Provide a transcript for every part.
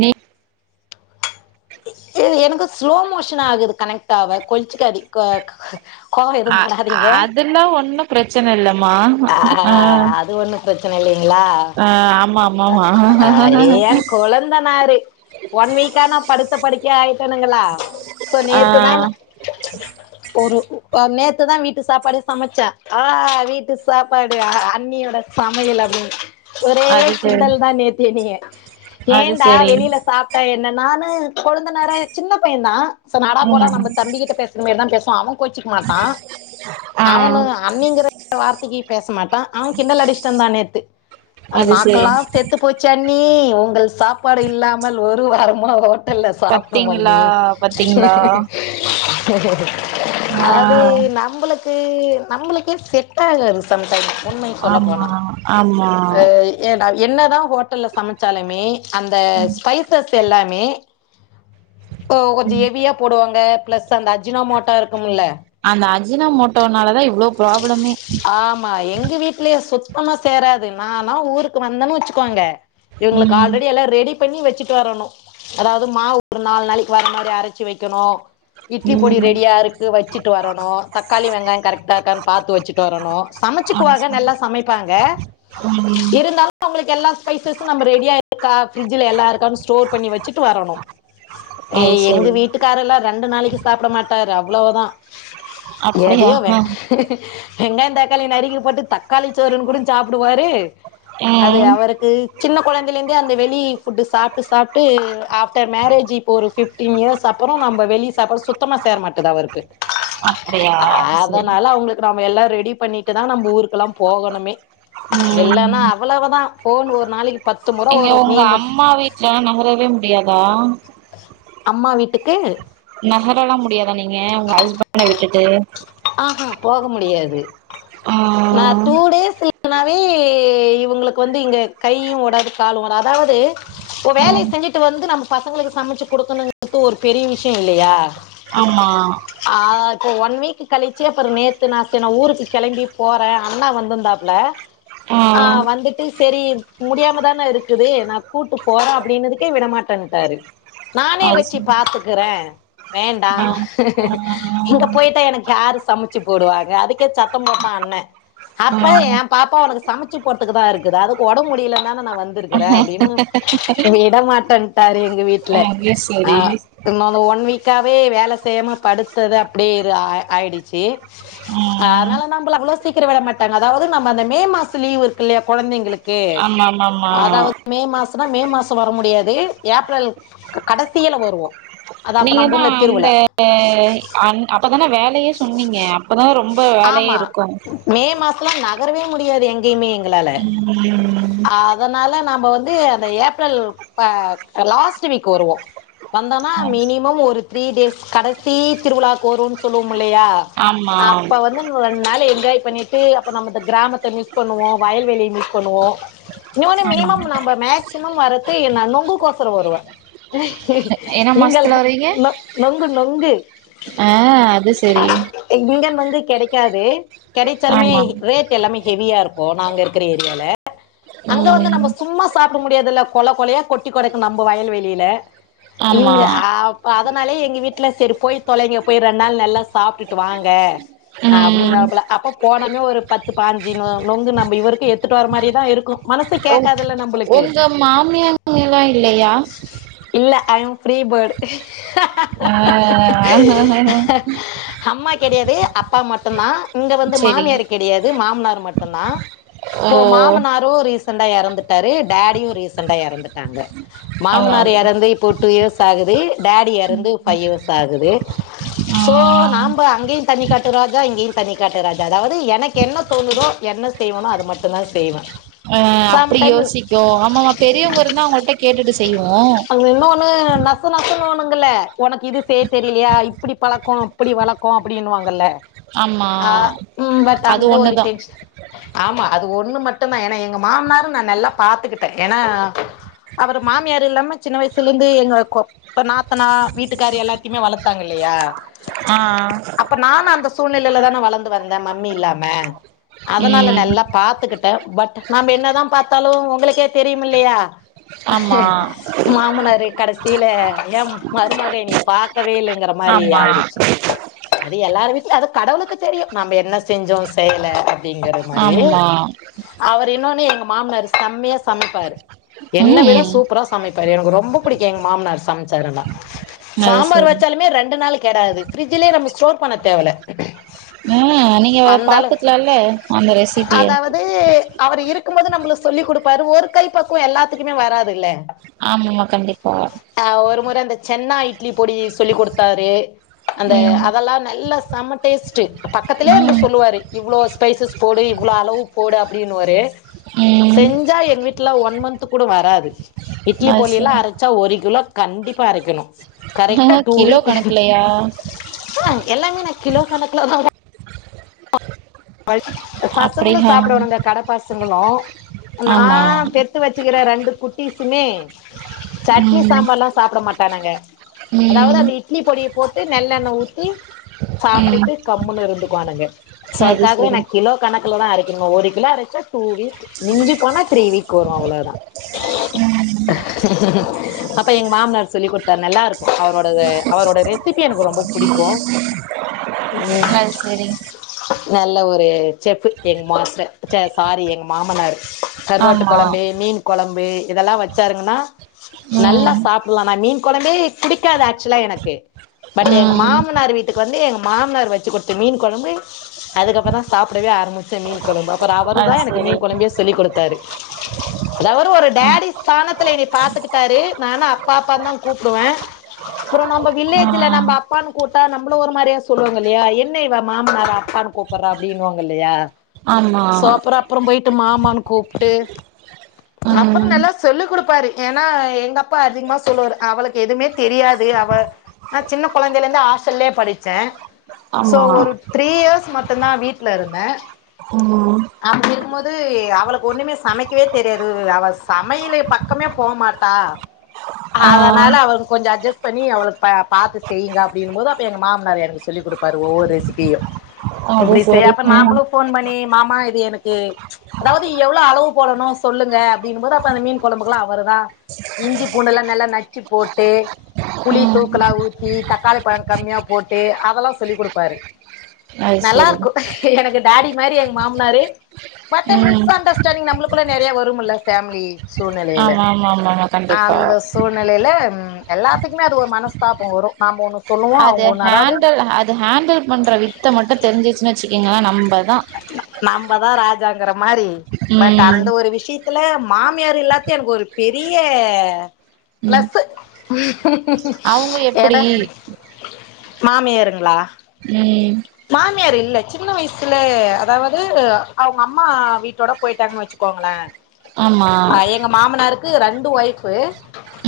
நீ ஏ எனக்கு ஸ்லோ மோஷன் ஆகுது கனெக்ட் ஆவ கொஞ்சுக்க அ கோவ எதுவும் படாதிங்க இல்ல ஒன்னும் பிரச்சனை இல்லமா ஆ அது ஒன்னும் பிரச்சனை இல்லைங்களா ஆ ஆமா ஆமா ஆமா கொழந்த நாரு ஒன் வீக்கா நா படுத்த படிக்கை ஆயிட்டேனுங்களா சோ ஆ நேத்துதான் ஒரு ஒரு நேத்துதா வீட்டு சாப்பாடே சமைச்சே ஆ வீட்டு சாப்பாடு அன்னியோட சமையல் அப்டின் ஒரே அது சரி கிண்டல் தா நேத்து என்னைய அது ஏன்டா சரி வெளில சாப்ட்டா என்ன நானு கொழுந்தனார் சின்ன பையன் தா சோ வாடா போடா ம் நம்ம தம்பிக்கிட்ட பேச ற மாரி தா பேசுவான் அவன் கோச்சுக்க மாட்டான் ஆ அவனு அன்னிங்கிற வார்த்தைக்கு பேச மாட்டான் அவன் கிண்டல் அடிச்சிட்டு இருந்தா நேத்து அது சரி நாக்கல்லா செத் த்து போச்சு அண்ணி உங்கள் சாப்பாடு இல்லாமல் ஒரு வாரமாக ஹோட்டல்ல சாப்ட்டோம் பத்தீங்களா அண்ணி பத்தீங்களா ஆ அது நம்மளுக்கு நம்மளுக்கே செட்ட ஆகாது சம் டைம் உண்மைய சொல்ல ஆமா போனா ஆமா என்னதா ஹோட்டல்ல சமைச்சாலுமே அந்த ஸ்பைசஸ் எல்லாமே இப்ப கொஞ்ச ஹெவியா போடுவாங்க பிளஸ் அந்த அஜினோ மோட்டா இருக்கும்ல அந்த அஜினா மோட்டோனாலதா இவ்ளோ ப்ராப்ளமே ஆமா எங்க வீட்லயே சுத்தமா சேராது நானா ஊருக்கு வந்தேன்னு வெச்சுக்கோங்க இவுங்களுக்கு ம் ஆல்ரெடி எல்லா ரெடி பண்ணி வெச்சுட்டு வரணு அதாவது மாவு ஒரு நால் நாளைக்கு வர மாரி அரச்சி வைக்கணு இட்லி பொடி ம் ரெடியா இருக்கு வெச்சுட்டு வரணு தக்காளி வெங்காயம் கரெக்டா இருக்கான்னு பாத்து வெச்சுட்டு வரணு அது சமைச்சுக்குவாக சரி நல்லா சமைப்பாங்க ம் இருந்தாலு அவுங்களுக்கு எல்லா ஸ்பைசஸு நம்ம ரெடியா இருக்கா ஃப்ரிட்ஜல எல்லா இருக்கானு ஸ்டோர் பண்ணி வெச்சுட்டு வரணு ஏ அது எங்க சரி வீட்டுக்கார எல்லா ரெண்டு நாளைக்கு சாப்ட மாட்டாரு அவ்வளதா அப்படியா எதையோ வென் வெங்காயம் தக்காளி நறுக்கி போட்டு தக்காளி சோறுன்னு கூட சாப்புடுவாரு அது ம் அவருக்கு சின்ன கொழந்தைலந்தே அந்த வெளி ஃபுட் சாப்ட்டு சாப்ட் டு ஆஃப்டர் மேரேஜ் இப்ப ஒரு ஃபிஃப்டீன் இயர்ஸ் அப்பறோ நம்ம வெளிய சாப்பட சுத்தமா சேர மாட்டேது அவருக்கு அப்படியா செரி அதனால அவங்களுக்கு நம்ம எல்லா ரெடி பண்ணிட்டுதா நம்ம ஊருக்குல்லா போகணுமே ம் இல்லன்னா அவ்வளவுதா ஃபோன் ஒரு நாளைக்கு பத்து முறை வரு நீ மட்டு ஏ நகரவே முடியாதா அம்மா வீட்டுக்கு நகரெல்லா முடியாதா நீங்க உங்க ஹஸ்பண்ட விட்டுட்டு ஆஹா போக முடியாது ஆ நா டூ டேஸ்ல போனாவே இவுங்களுக்கு வந்து இங்க கையும் ஓடாது காலு ஓடாது அதாவது ஒ வேலய ம் செஞ்சுட்டு வந்து நம்ம பசங்களுக்கு சமைச்சு குடுக்கணுங்கறது ஒரு பெரிய விஷய இல்லயா ஆமா ஆ அது ஒன் வீக் கழிச்சே அப்பற நேத்து நா ச நான ஊருக்கு கெளம்பி போறே அண்ணா வந்தருந்தாப்புல ஆ வந்துட்டு செரி முடியாமதானே இருக்குது நா கூட்டு போறே அப்டின்னுதுக்கே விடமாட்டேன்ட்டாரு நானே அது வெச்சு சரி பாத்துக்கறே வேண்டா ஆ இங்க போயிட்டா எனக்கு யாரு சமைச்சு போடுவாங்க அதுக்கே சத்தம் போட்டா அண்ணே ஆ அப்ப எ பாப்பா உனக்கு சமைச்சு போறதுக்கு தா இருக்குது அதுக்கு ஒடம்ப முடியல தான நா வந் திருக்கற அப்டின்னு விட மாட்டன்ட்டாரு எங்க வீட்டுல ஆ அது ஆ சரி இன்னொந்து ஒன் வீக்காவவே வேல செய்யாம படுத்தது அப்டியே ஆ ஆயிடுச்சு ம் அதனால நம்ம அவ்ளோ சீக்கிரம் விட மாட்டாங்க அதாவது நம்ம அந்த மே மாசம்லீவ் இருக்கு இல்லையா கெழந்தைங்களுக் கு ஆமாமாமா அதாவது மே மாசனா மே மாசோ வர முடியாது ஏப்ரல் கடைசியில வருவோ நீங்க தா அந்த அ அந் அப்பதானே வேலையே சொன்னீங்க அப்பதா ரொம்ப வேலையே ஆமா இருக்கு மே மாசலா நகரவே முடியாது எங்கேயுமே எங்களால ம் ஆ அதனால நாம வந்து அந்த ஏப்ரல் அ லாஸ்ட் வீக் வருவோ வந்தோனா ஆமா மினிமம் ஒரு த்ரீ டேஸ் கடைசி திருவிழாவுக்கு வருவோம்ன்னு சொல்லுவோமில்லையா ஆமா வந்து ரெண்டு நாளு என்ஜாய் பண்ணிட்டு அப்ப நம்ம இந்த கிராமத்தை மிஸ் பண்ணுவோ வயல் வெளிய மிஸ் பண்ணுவோ இன்னொன்னு ஆமா மினிமம் நம்ம மேக்சிமம் வரது என்ன நொங்குக்கு கோசர வருவோ என்ன இங்கல மாசத்துல வரீங்க நொ நொங்கு நொங்கு ஆ அது சரி இங்க நொங்கு கேடைக்காது கெடைச்சாலுமே ஆமா ரேட் எல்லாமே ஹெவியா இருக்கு நாங்க இருக்கிற ஏரியால அங்க வந்து ம் நம்ம சும்மா சாப்பிட முடியாதுல்ல கொலை கொலையா கொட்டி கெடக்கு நம்ப வயல்வெளியில ஆமா இங்க அ அதனாலயே எங்க வீட்டுல சரி போய் தொலைங்க போய் ரெண்டு நாள் நல்லா சாப்பிட்டுட்டு வாங்க ம் அப்பிடினாவ்புல அப்ப போனமே ஒரு பத்து பாஞ்சு நொ நொங்கு நம்ம இவருக்கு எத்துட்டு வர மாரிதா இருக்கு மனசு ஒங் கேக்காதுல்ல நம்பளுக்கு ஒங்க மாமியங்க எல்லா இல்லையா இல்ல ஐம் ஃப்ரீபேர்டூ ஆ மட்டும்தா இங்க வந்து செரி மாமியார் கிடையாது மாமனார் மட்டும்தா ஓ இப்போ மாமனார் அவரு ரீசண்டா எறந்துட்டாரு டேடியு ரீசண்டா எறந்துட்டாங்க ஆமா மாமனார் எறந்து இப்போ டூ இயர்ஸ் ஆகுது டேடி எறந்து பைவ் இயர்ஸ் ஆகுது ஆ சே நாம்ப அங்கேயு தண்ணிக்காட் டு ராஜா இங்கேயு தனி காட்டு ராஜா அதாவது எனக்கு என்ன தோணுதோ என்ன செய்வனோ அது மட்டு தா செய்வே அ அப்டி யோசிக்கு ஆமாமா பெரியவங்க இருந்தா அவுங்களிட்ட கேட்டுட்டு செய்வோ இன்னொன்னு என்ன நெச நெசணுவங்கல்லா உனக்கு இது செய்ய தெரியலையா இப்டி பழக்கோ அப்டி வளக்கம் அப்டின்னுவாங்கல்ல ஆமா ஆ ம் பட் அது அந்த ஒரு ஒண்ணுதா டென்ஷன் ஆமா அது ஒண்ணுமட்டும்தா ஏனா எங்க மாமனாரும் நா நல்லா பாத்துக்கிட்டே ஏன்னா அவர் மாமியார் இல்லாம சின்ன வயசுல இருந்து எங்க கோ இப்ப நாத்தனா வீட்டுக்காரு எல்லாத்தையுமே வளத்தாங்க இல்லையா ஆ‌‌ ஆ அப்ப நானு அந்த சூழ்நிலையில தானே வளர்ந்து வந்தே மம்மி இல்லாம அதனால ம் நல்லா பாத்துக்கிட் பட் நாம என்னதா பாத்தாலூ உங்களுக்கே தெரியூ இல்லயா ஆமா மாமனார் கடசியில ஏ மருமக எங்கள பாக்கவே இல்லங்கிற மாரி ஆமா ஆயிடுச்சு அது எல்லார்‌ வீட்லியும் அது கடவுளுக்கு தெரியூ நம்ம என்ன செஞ்சோ செய்ல அப்டிங்கிற மாரி ஆமா அவர் இன்னொன்னு எங்க மாமனார் செம்மயா சமைப்பாரு என்ன விட ம் சூப்பரா சமைப்பாரு எனக்கு ரொம்ப புடிக்கூ எங்க மாமனார் சமைச்சாருன்னா அது சாம்பார் சரி வச்சாலுமே ரெண்டு நாள் கெடாது பிரிட்ஜுலயே நம்ம ஸ்டோர் பண்ண தேவல்லா ம் நீங்க பாத்துக்கலால்ல அந்த ரெசிபிய இது அவரு இருக்கும்போது நம்மளுக்கு சொல்லி கொடுப்பாரு ஒரு கை பக்குவொ எல்லாத்துக்குமே வராது இல்ல ஆம்மா கண்டிப்பா அ ஒரு முறை அந்த சென்னா இட்லி பொடி சொல்லிக் கொடுத்தாரு அந்த ம் அதெல்லாம் நல்லா செம்ம டேஸ்ட் பக்கத்திலேயே இருந்து ம் சொல்லுவாரு இவ்ளோ ஸ்பைசஸ் போடு இவ்ளோ அளவு போடு அப்டின்னுவாரு ம் செஞ்சா என் வீட் ல்ல ஒன் மந்த் கூட வராது இட்லி அது பொடியெல்லா சரி அரைச்சா ஒரு கிலோ கண்டிப்பா அரைக்கணோ கரெக்டா டூ கிலோ வீக் கணக்குலயா எல்லாமே நா கிலோ கணக்கிலோ தா வாங்குவோ வழிச் பசங்களூ அப்படியா சாப்பிடுவாங்க கட பசங்களூ ஆமா நான் பெத் த்து வச்சுக்கிற ரெண்டு குட்டிஸுமே சட்னி ம் சாம்பார்லா சாப்பிட மாட்டானுங்க அதாவது ம் அந்த இட்லி பொடிய போட்டு நெல்லெண்ணெ ஊத்தி ம் சாப்ட்டுட்டு கம்முன்னு இருந்துக்குவானுங்க அது க்காகவே சரி கிலோ கணக்குல தா அரைக்கனோ ஒரு கிலோ அரைச்சா டூ வீக் மிஞ்சி போனா த்ரீ வீக் வரோ அவ்ளோதா ம் அப்ப‌ எங் மாமனார் சொல்லி குட்டுத்தாரு நல்லா இருக்கூ அவரோட இதெ அவரோட ரெசிபி எனக்கு ரொம்ப பிடிக்கூ ம் அத் செரி நல்ல ஒரு செஃப்புக் எங் மாஸ்டர் சாரி எங் மாமனார் கருவாட்டு ஆமா கெழம்பு மீன் கெழம்பு இதெல்லா வச்சாருங்கன்னா நல்லா ம் சாப் லாம் மீன் குழம்பே குடிக்காது ஆக்சுவலா எனக்கு பட் எங்க ம் மாமனார் வீட் வந்து எங்க மாமனார் வெச்சி கொடுத்த மீன் கெழம்பு அதுக்கப்புறோ தா சாப்பிடவே ஆரம்புச் சேன் மீன் கெழம்பு அப்புற ‌அவரு தா அது எனக்கு சரி மீன் கெழம்பைய சொல்லி கொடுத்தாரு அதாவது ஒரு ம் டேடி ஸ்தானத்துல எனனெய பாத்துக்கிட்டாரு நானூ அப்பா அப்பா தா கூப்பிடுவே அப்புறோ நம்ம ஆ வில்லேஜ்ல நம்ம அப்பான் கூப் ட்டா நம்பள ஒரு மாதிரியா சொல்லுவாங்க இல்லயா என்ன இவ மாமனார அப்பான் கூப்பட்றா அப்படின்னுவாங்க இல்லயா ஆமா சோ அப்புறோ அப்புறோ போயிட்டு மாமான்னு கூப்ட்டு அப்புறோ ம் நல்லா சொல்லிக் குடுப் ப்பாரு ஏன்னா எங்க அப்பா அதிகமா சொல்லுவாரு அவளுக்கு எதுவுமே தெரியாது அவெ நா சின்ன குழந்தைலருந்து ஹாஸ்டல்லயே படிச்சோ சோ ஆமா ஒரு த்ரீ இயர்ஸ் மட்டூந்தா வீட்ல இருந்தே ம் அப்டி இருக்கும் போது அவளுக்கு ஒண்ணுமே சமைக்கவே தெரியாது அவெ சமையலே பா கமே போக மாட்டா ஆ அதனால அவெள கொஞ்சொ அட்ஜெஸ் பண்ணி அவள பெ பாத்து செய்யுங்க அப்படின்ம்போது அப்ப எங்க மாமனார் எனக்கு சொல்லி குடுப்பாறூ ஒவ்வொரு ரெசிபியூ அது இப்படி செய் சரி அப்றோ ம் நாங்களூ ஃபோன் பண்ணி மாமா இது எனக்கு அதாவது எவ்ளோ அளவு போடணூ சொல்லுங்க அப்படின்போது அப்ப இந்த மீன் கொலம்புல்லா அவருதா இஞ்சி பூண்டெல்லா நல்லா நச்சு போட்டு புளி ம் தூக்கலா ஊத்தி தக்காளி பழோ கம்மியா போட்டு அதெல்லா சொல்லி குடுப்பாரு அது நல்லா சரி இருக்கு எனக்கு டாடி மாரி எங்க மாம்னாரு பாத்தா ம் மிஸ் அண்டர்ஸ்டாண்டிங் நம்ளுக்குள்ள நறைய வரும்ல்ல ஃபேம்லி சூழ்நிலையில ஆமா ஆமா ஆமாமா கண்டிப்பா அந்த சூழ் நிலையில எல்லாத்துக்குமே அது ஒரு மனஸ்தாபோ வரு நாம ஒண்ணு சொல்லுவோ அது அவங்க ஒண்ணு அதாவது ஹேண்டுல் அது ஹேண்டுல் பண்ற வித்த மட்டு தெரிஞ்சிச்சு வச்சுக்கீங்ளே நம்மதா நம்மதா ராஜாங்கிற பட் அந்த ம் விஷயத் விதத்துல்லா மாமியார் எல்லாத்தையு எனக்கு ஒரு பெரிய ம் பிளஸ்ஸூ அவங்க எட எப்டி மாமியருங்ளா ம் மாமியார் இல்ல சின்ன வயசுல அதாவது அவுங்க அம்மா வீட்டோட போயிட்டாங்கன்னு வச்சு கோங்ளே ஆமா எங்க மாமனாருக்கு ரெண்டு ஒய்ஃவ்வு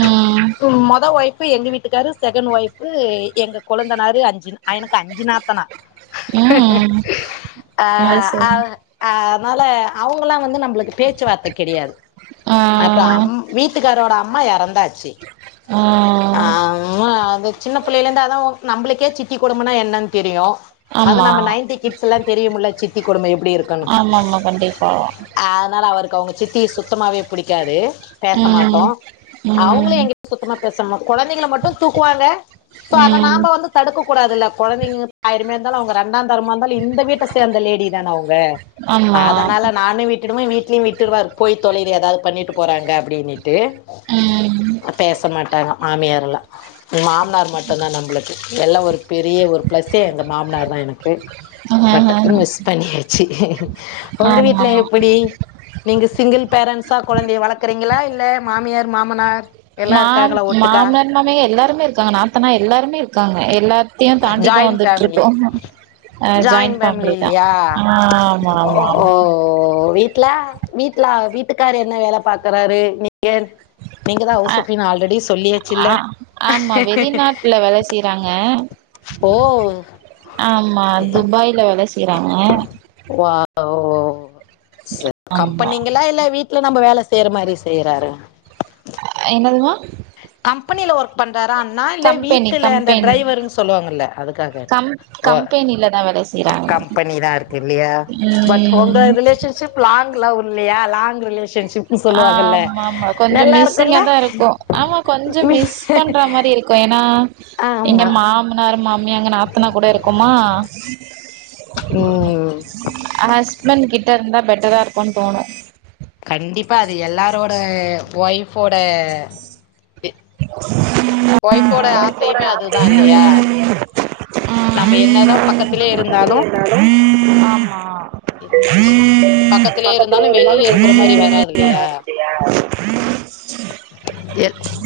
ம் மொதல் ஒய்ஃவு எங்க வீட்டுக்காரு செகண்ட் ஒய்ஃவு எங்க கொழுந்தனாரு அஞ்சி எனக்கு அஞ்சு நாத்தனா ம் அ அது ஆ சரி அதனால அவுங்கலா வந்து நம்ளுக்கு பேச்சுவார்த்த கெடையாது ஆ அப்ப அம் வீட்டுக்காரோட அம்மா எறந்தாச்சு ஆ ஆ அம்மா சின்ன பிள்ளைையில இருந்து நம்ளுக்கே சித்தி கொடும்மனா என்னன்னு தெரியு அது ஆமா நம்ம நைன்டி கிட்ஸ்ல்லா தெரியுமுல சி த்தி கொடும எப்டி இருக்குன்னு ஆமாமா கண்டிப்பா அதனால அவருக்கு அவுங்க சித் தி சுத்தமாவே புடிக்காது பேச ம் மாட்டோ அவுங்ளு ம் எங்க சுத்தமா பேச கொழந்தைங்ள மட்டு தூக்குவாங்க சோ அத ம் நாம வந்து தடுக்க கூடாதுல்ல கொழந்தைங்க ஆயிரமே இருந்தாலு அவுங்க ரெண்டாதாரமா இருந்தாலு இந்த வீட்ட சேந்த லேடி தான அவுங்க ஆமா அதனால நானு விட் விட்ருவே வீட்லியு விட்ருவாரு போய் தொழைய்து ஏதாவ்து பண்ணிட்டு போறாங்க அப்டின்னுட்டு ம் பேச மாட்டாங்க மாமியார் எல்லா மாமனார் மட்டுதா நம்ளுக்கு எல்லா பெரிய ஒரு ப்ளஸ்ஸே எங்க மாமனார் தா எனக்கு ஆமா பட் மிஸ் பண்ணியாச்சு உங்க வீட்ல எப்டி நீங்க சிங்கிள் பேரண்ட்ஸா ககொழந்தையை வளக்குறீங்ளா இல்ல மாமியார் மாமனார் எல்லா மாம் இருக்காங்களா ஒட்டுக்கா மாமனார் மாமியார் எல்லாருமே இருக்காங்க நத்தானா எல்லாருமே இருங்காங்க எல்லாத்தையு தாண்டிதா வந்துட் இருக் அஹ ஜாயின் பேமிலி இல்லையா ஆ ஆமா ஓ ஆமா ஓ ஆமா வீட்ல வீட்ல வீட்டுக்காரு என்ன வேல பாக்குறாரு நீங்க நீங்க தா ஆ ஹவுசபின் ஆல்ரெடி ஆ சொல்லியாச்சுல்ல ஆமா வெளிநாட்டுல வேல செய்றாங்க ஓ ஆம்மா துபாயில வேல செய்றாங்க வாவ் ச சரி ஆமா கம்பெனிங்ளா இல்ல வீட் ல்ல நம்ம வேல செய்ற மாறி செய்றாரா என்னதுமா கம்பெனில ஒர்க் பண்றாரா அண்ணா இல்ல கம்பெனி வீட்டுல அந்த கம்பெனி டிரைவர்ன்னு சொல்லுவாங்கல்ல அதுக்காக கேட்டே கம் வா கம்பெனில தா வேல செய்றாங்க கம்பெனி தா இருக்கு இல்லையா பட் உங்க ம் ரிலேஷன் சிப் லாங் லவ் இல்லையா லாங் ரிலேஷன்ஷிப்னு சொல்லுவாங்கல்ல ஆமா ஆமா கொஞ்சோ நல்லா இருக்குல்ல மிஸ்ஸிங்கா தா இருக்கு ஆமா கொஞ்சோ மிஸ் பண்ற மாறி இருக்கு ஏன்னா எங்க ஆமா மா மாமனாரு மாமியா எங்க நாத்துனா கூட இருக்கமா ரூ அவ ஹஸ்பண்ட் கிட்ட இருந்தா பெட்டரா இருக்குன் தோணு கண்டிப்பா அது எல்லாரோட ஒய்ஃபோட ம் ஒய்ஃபோட ஆசையுமே அதுதா இல்லையா நம்ம என்னதா ஆ பக்கத்திலே இருந்தாலு ஆமா ஆ பக்கத்திலே இருந்தாலு வெளில இருக்குற மாரி வராதுல் லயா எல்